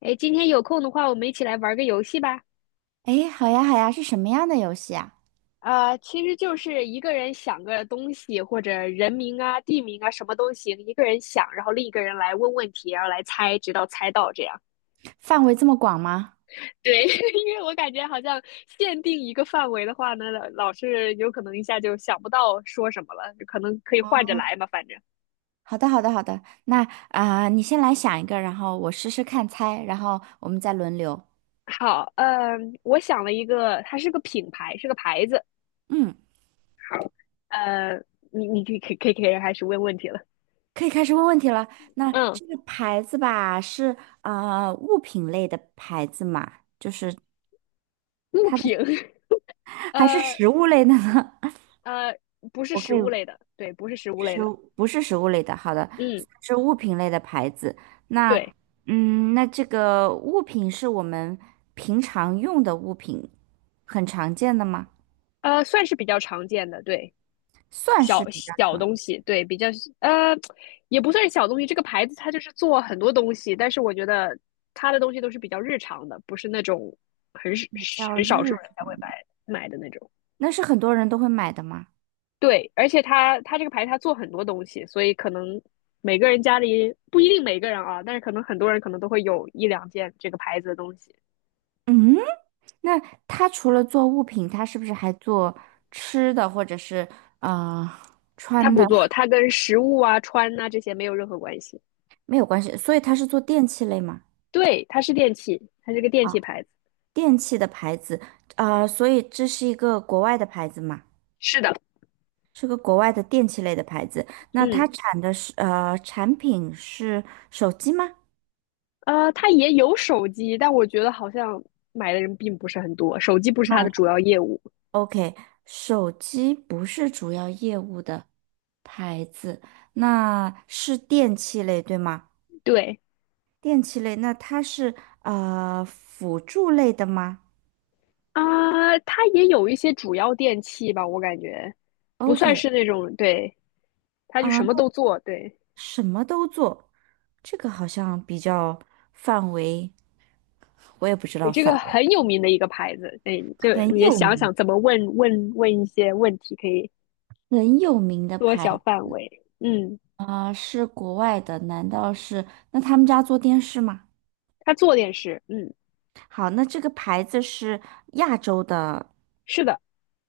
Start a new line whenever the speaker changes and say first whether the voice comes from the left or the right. left: 哎，今天有空的话，我们一起来玩个游戏吧。
right: 诶，好呀，好呀，是什么样的游戏啊？
left: 其实就是一个人想个东西或者人名啊、地名啊，什么都行，一个人想，然后另一个人来问问题，然后来猜，直到猜到这样。
right: 范围这么广吗？
left: 对，因为我感觉好像限定一个范围的话呢，老是有可能一下就想不到说什么了，可能可以换着来嘛，反正。
right: 好的，好的，好的。那你先来想一个，然后我试试看猜，然后我们再轮流。
left: 好，嗯，我想了一个，它是个品牌，是个牌子。
right: 嗯，
left: 呃，你可以开始问问题了。
right: 可以开始问问题了。那
left: 嗯，
right: 这个牌子吧，是啊，物品类的牌子嘛？就是
left: 物
right: 它的，
left: 品，
right: 还是
left: 呃，
right: 食物类的呢？
left: 呃，不 是
right: 我
left: 食
right: 可以。
left: 物类的，对，不是食物类
right: 食
left: 的，
right: 物不是食物类的，好的，
left: 嗯，
right: 是物品类的牌子。那，
left: 对，
right: 嗯，那这个物品是我们平常用的物品，很常见的吗？
left: 算是比较常见的，对，
right: 算是
left: 小
right: 比较
left: 小
right: 常，
left: 东西，对，呃，也不算是小东西。这个牌子它就是做很多东西，但是我觉得它的东西都是比较日常的，不是那种很少
right: 比较
left: 很少数
right: 日
left: 人才会
right: 常
left: 买
right: 的。
left: 买的那种。
right: 那是很多人都会买的吗？
left: 对，而且它这个牌它做很多东西，所以可能每个人家里不一定每个人啊，但是可能很多人可能都会有一两件这个牌子的东西。
right: 嗯，那它除了做物品，它是不是还做吃的或者是啊
left: 它
right: 穿
left: 不
right: 的？
left: 做，它跟食物啊、穿呐、这些没有任何关系。
right: 没有关系，所以它是做电器类吗？
left: 对，它是电器，它是个电器
right: 啊，
left: 牌子。
right: 电器的牌子，所以这是一个国外的牌子吗？
left: 是的，
right: 是个国外的电器类的牌子，那
left: 嗯，
right: 它产的是产品是手机吗？
left: 它也有手机，但我觉得好像买的人并不是很多，手机不是它
right: 卖
left: 的主要业务。
right: o k 手机不是主要业务的牌子，那是电器类对吗？
left: 对
right: 电器类，那它是辅助类的吗
left: 啊，它也有一些主要电器吧，我感觉不算是
right: ？OK，
left: 那种，对，它就
right: 啊，
left: 什么
right: 那
left: 都做，对。
right: 什么都做，这个好像比较范围，我也不知道
left: 这个
right: 范围，
left: 很有名的一个牌子，对，就
right: 很
left: 你
right: 有
left: 想
right: 名，
left: 想怎么问一些问题，可以
right: 很有名的
left: 缩小
right: 牌。
left: 范围。嗯，
right: 是国外的，难道是？那他们家做电视吗？
left: 它做电视，嗯，
right: 好，那这个牌子是亚洲的，
left: 是的，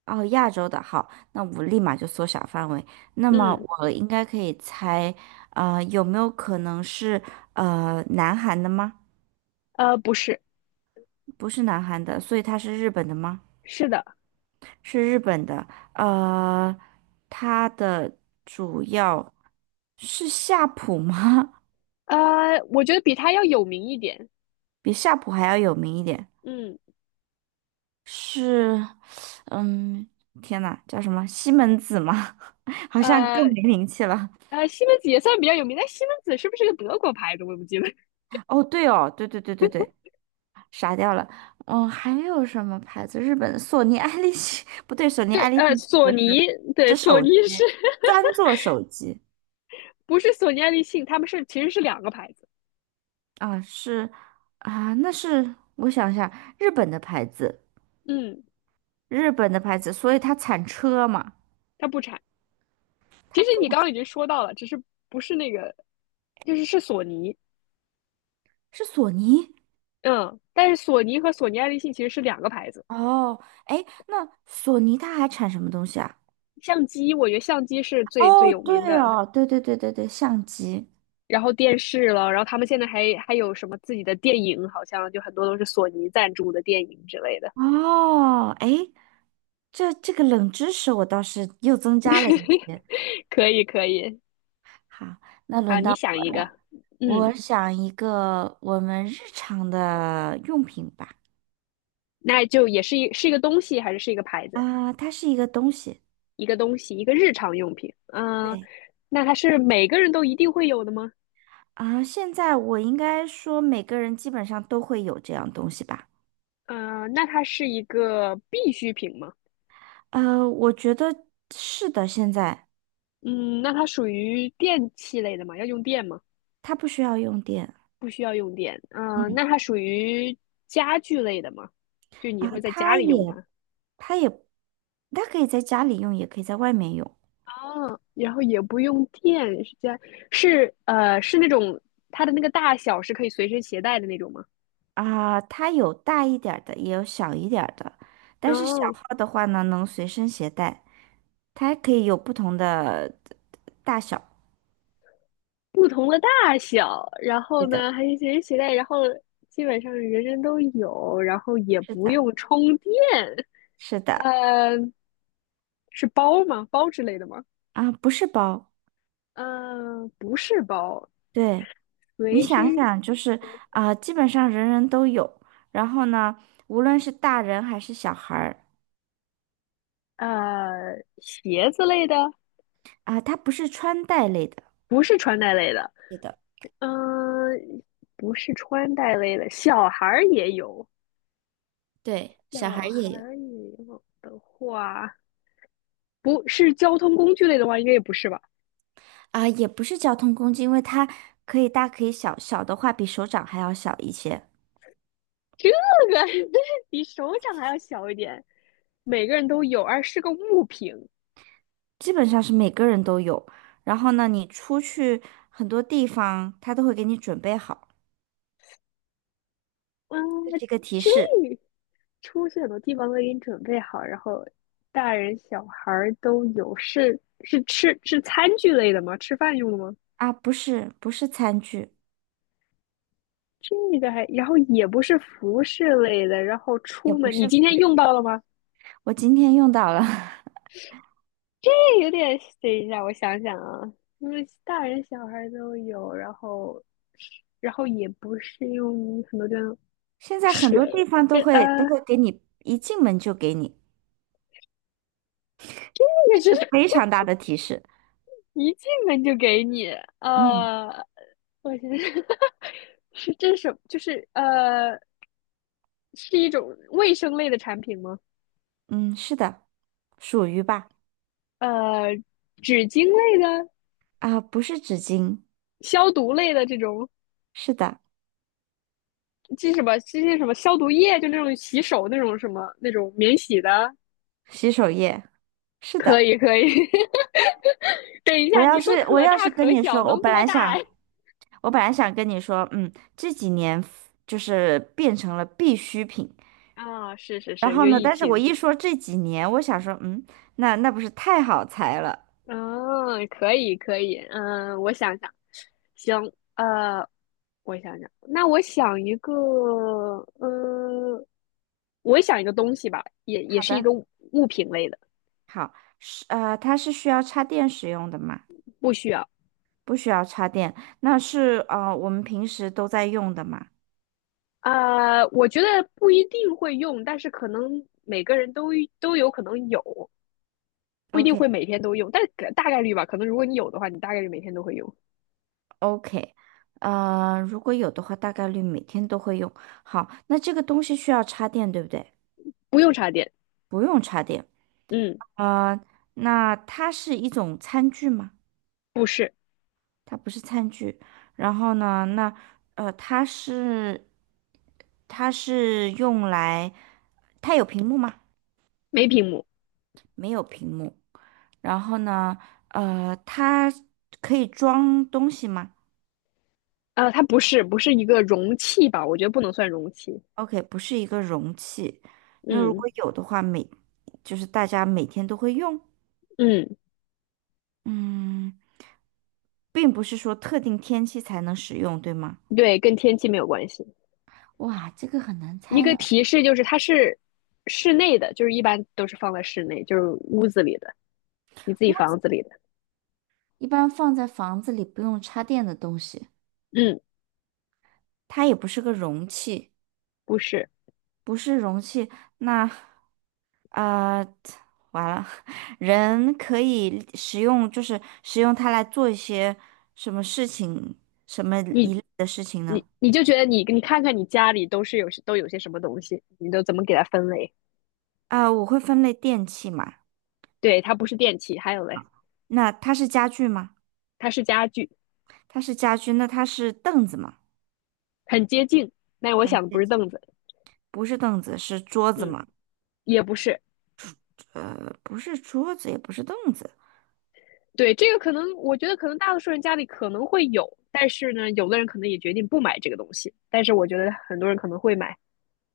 right: 哦，亚洲的。好，那我立马就缩小范围。那么
left: 嗯，
right: 我应该可以猜，有没有可能是南韩的吗？
left: 不是，
right: 不是南韩的，所以它是日本的吗？
left: 是的，
right: 是日本的。呃，它的主要是夏普吗？
left: 我觉得比他要有名一点。
right: 比夏普还要有名一点。
left: 嗯，
right: 是，嗯，天呐，叫什么西门子吗？好像
left: 呃，
right: 更没名气了。
left: 西门子也算比较有名，但西门子是不是个德国牌子？我也不记得。
right: 哦，对哦，对对对对对，傻掉了。嗯，还有什么牌子？日本的索尼爱立信，不对，索 尼
left: 对，
right: 爱立信
left: 索
right: 做的
left: 尼，
right: 是
left: 对，
right: 是
left: 索
right: 手
left: 尼
right: 机，
left: 是
right: 专做手机
left: 不是索尼爱立信？他们是其实是两个牌子。
right: 啊，是啊，那是我想一下，日本的牌子，
left: 嗯，
right: 日本的牌子，所以它产车嘛，
left: 它不产。其
right: 它
left: 实你
right: 不
left: 刚刚已经说到了，只是不是那个，就是索尼。
right: 是索尼。
left: 嗯，但是索尼和索尼爱立信其实是两个牌子。
right: 哦，哎，那索尼它还产什么东西啊？
left: 相机，我觉得相机是最最
right: 哦，
left: 有名
right: 对
left: 的。
right: 哦，对对对对对，相机。
left: 然后电视了，然后他们现在还有什么自己的电影，好像就很多都是索尼赞助的电影之类的。
right: 哦，哎，这这个冷知识我倒是又增加了一些。
left: 可以可以，
right: 好，那
left: 好，
right: 轮到
left: 你想
right: 我
left: 一个，
right: 了，
left: 嗯，
right: 我想一个我们日常的用品吧。
left: 那就也是一个东西还是一个牌子？
right: 啊，它是一个东西。
left: 一个东西，一个日常用品。嗯，
right: 对。
left: 那它是每个人都一定会有的吗？
right: 啊，现在我应该说每个人基本上都会有这样东西吧？
left: 嗯，那它是一个必需品吗？
right: 我觉得是的，现在
left: 嗯，那它属于电器类的吗？要用电吗？
right: 它不需要用电。
left: 不需要用电。嗯，
right: 嗯
left: 那它属于家具类的吗？就你
right: 啊，
left: 会在家
right: 它
left: 里用
right: 也
left: 它，
right: 它也，它可以在家里用，也可以在外面用
left: 然后也不用电，是家是呃是那种它的那个大小是可以随身携带的那种吗？
right: 啊。它有大一点儿的，也有小一点儿的。但是小
left: 哦，
right: 号的话呢，能随身携带，它还可以有不同的大小。
left: 不同的大小，然后
right: 是的，
left: 呢还是随身携带，然后基本上人人都有，然后也
right: 是
left: 不
right: 的，
left: 用充电。
right: 是的
left: 呃，是包吗？包之类的吗？
right: 啊，不是包。
left: 不是包，
right: 对，你
left: 随
right: 想
left: 身
right: 想，就是啊，基本上人人都有。然后呢，无论是大人还是小孩儿
left: 呃鞋子类的。
right: 啊，它不是穿戴类的。
left: 不是穿戴类的，
right: 是的，
left: 嗯，不是穿戴类的，小孩儿也有，
right: 对，小
left: 小
right: 孩儿
left: 孩
right: 也有。
left: 儿也有的话，不是交通工具类的话，应该也不是吧？
right: 啊，也不是交通工具，因为它可以大可以小，小的话比手掌还要小一些，
left: 这个 比手掌还要小一点，每个人都有，而是个物品。
right: 基本上是每个人都有。然后呢，你出去很多地方，他都会给你准备好，
left: 嗯，
right: 这是
left: 呃
right: 一个提
left: 这
right: 示
left: 出去很多地方都给你准备好，然后大人小孩儿都有，是是吃是餐具类的吗？吃饭用的吗？
right: 啊，不是餐具，
left: 这个还，然后也不是服饰类的，然后
right: 也
left: 出
right: 不
left: 门，你
right: 是。
left: 今天用到了吗？
right: 我今天用到了，
left: 这有点，等一下，我想想啊，因为大人小孩都有，然后，也不是用很多地方
right: 现在很
left: 水，
right: 多地方都
left: 跟呃，
right: 会都会给你，一进门就给你，是一
left: 这个
right: 个
left: 是
right: 非常大的提示。
left: 一进门就给你，
right: 嗯
left: 呃，我是 是这是什么？就是是一种卫生类的产品吗？
right: 嗯，是的，属于吧？
left: 呃，纸巾类的、
right: 啊，不是纸巾，
left: 消毒类的这种。
right: 是的，
left: 这些什么消毒液，就那种洗手那种什么那种免洗的，
right: 洗手液，是
left: 可
right: 的。
left: 以可以 等一
right: 我
left: 下，你
right: 要
left: 说
right: 是我
left: 可
right: 要
left: 大
right: 是跟
left: 可
right: 你
left: 小，
right: 说，我
left: 能
right: 本
left: 多
right: 来
left: 大
right: 想，我本来想跟你说，嗯，这几年就是变成了必需品。
left: 啊。哦，是是
right: 然
left: 是，因
right: 后
left: 为
right: 呢，
left: 疫
right: 但是我
left: 情。
right: 一说这几年，我想说，嗯，那那不是太好猜了。
left: 嗯，可以可以，嗯，我想想，行，呃，我想想，那我想一个，嗯，我想一个东西吧，也
right: 好
left: 是一
right: 的，
left: 个物品类的，
right: 好，是它是需要插电使用的吗？
left: 不需要。
right: 不需要插电，那是我们平时都在用的嘛。
left: 啊，我觉得不一定会用，但是可能每个人都有可能有，不一
right: o k
left: 定会每天都用，但大概率吧。可能如果你有的话，你大概率每天都会用。
right: o k 如果有的话，大概率每天都会用。好，那这个东西需要插电，对不对？
left: 不用插电，
right: 不用插电。
left: 嗯，
right: 呃，那它是一种餐具吗？
left: 不是，
right: 它不是餐具。然后呢，那呃，它是它是用来，它有屏幕吗？
left: 没屏幕，
right: 然后呢，它可以装东西吗
left: 啊，它不是一个容器吧？我觉得不能算容器。
right: ？OK，不是一个容器。那如果
left: 嗯
right: 有的话，每就是大家每天都会用。
left: 嗯，
right: 嗯，并不是说特定天气才能使用，对吗？
left: 对，跟天气没有关系。
right: 哇，这个很难
left: 一
right: 猜
left: 个
right: 呢。
left: 提示就是它是室内的，就是一般都是放在室内，就是屋子里的，你自己房子里的。
right: 一般放在房子里不用插电的东西，
left: 嗯，
right: 它也不是个容器，
left: 不是。
right: 不是容器，那啊、呃完了，人可以使用，就是使用它来做一些什么事情，什么
left: 你
right: 一类的事情呢？
left: 你就觉得你看看你家里都有些什么东西，你都怎么给它分类？
right: 我会分类电器嘛，
left: 对，它不是电器，还有嘞。
right: 那它是家具吗？
left: 它是家具，
right: 它是家具，那它是凳子吗？
left: 很接近。那我
right: 很
left: 想的不
right: 接
left: 是
right: 近，
left: 凳子，
right: 不是凳子，是桌子
left: 嗯，
right: 嘛？
left: 也不是。
right: 不是桌子，也不是凳子，
left: 对，这个可能我觉得可能大多数人家里可能会有，但是呢，有的人可能也决定不买这个东西，但是我觉得很多人可能会买。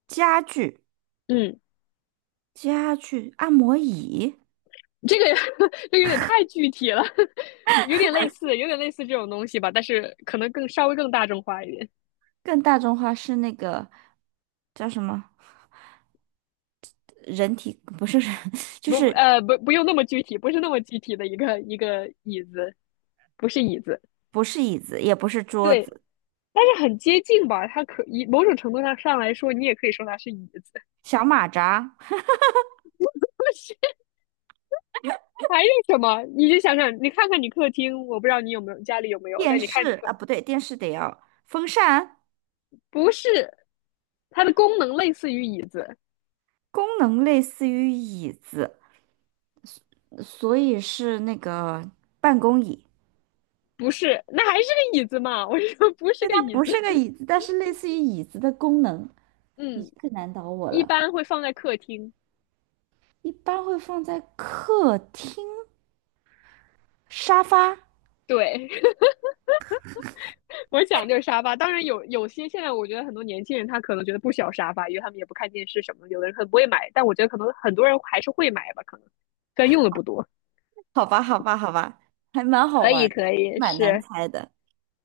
right: 家具，
left: 嗯，
right: 家具，按摩椅。
left: 这个 这个有点太具体了，有点类似，有点类似这种东西吧，但是可能更稍微更大众化一点。
right: 更大众化是那个叫什么？人体不是人，就
left: 不
right: 是
left: 呃不不用那么具体，不是那么具体的一个椅子，不是椅子，
right: 不是椅子，也不是桌
left: 对，
right: 子，
left: 但是很接近吧？它可以某种程度上来说，你也可以说它是椅子。
right: 小马扎、
left: 但是还有什么？你就想想，你看看你客厅，我不知道你有没有家里有没有，
right: 电
left: 但你看你
right: 视
left: 客
right: 啊，不对，电视得要风扇，
left: 不是，它的功能类似于椅子，
right: 功能类似于椅子，所以是那个办公椅。
left: 不是，那还是个椅子嘛？我说不是
right: 对，
left: 个
right: 它
left: 椅
right: 不
left: 子，
right: 是个 椅子，但是类似于椅子的功能。你
left: 嗯，
right: 这个难倒我
left: 一
right: 了，
left: 般会放在客厅，
right: 一般会放在客厅沙发。
left: 对。我讲就是沙发，当然有些现在我觉得很多年轻人他可能觉得不需要沙发，因为他们也不看电视什么的，有的人可能不会买，但我觉得可能很多人还是会买吧，可能虽然用的不多。
right: 好吧，好吧，好吧，还蛮好
left: 可
right: 玩
left: 以
right: 儿的，
left: 可以，
right: 蛮难猜的。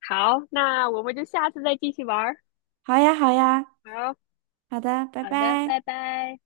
left: 好，那我们就下次再继续玩儿。
right: 好呀，好呀，
left: 好，
right: 好的，拜
left: 好的，
right: 拜。
left: 拜拜。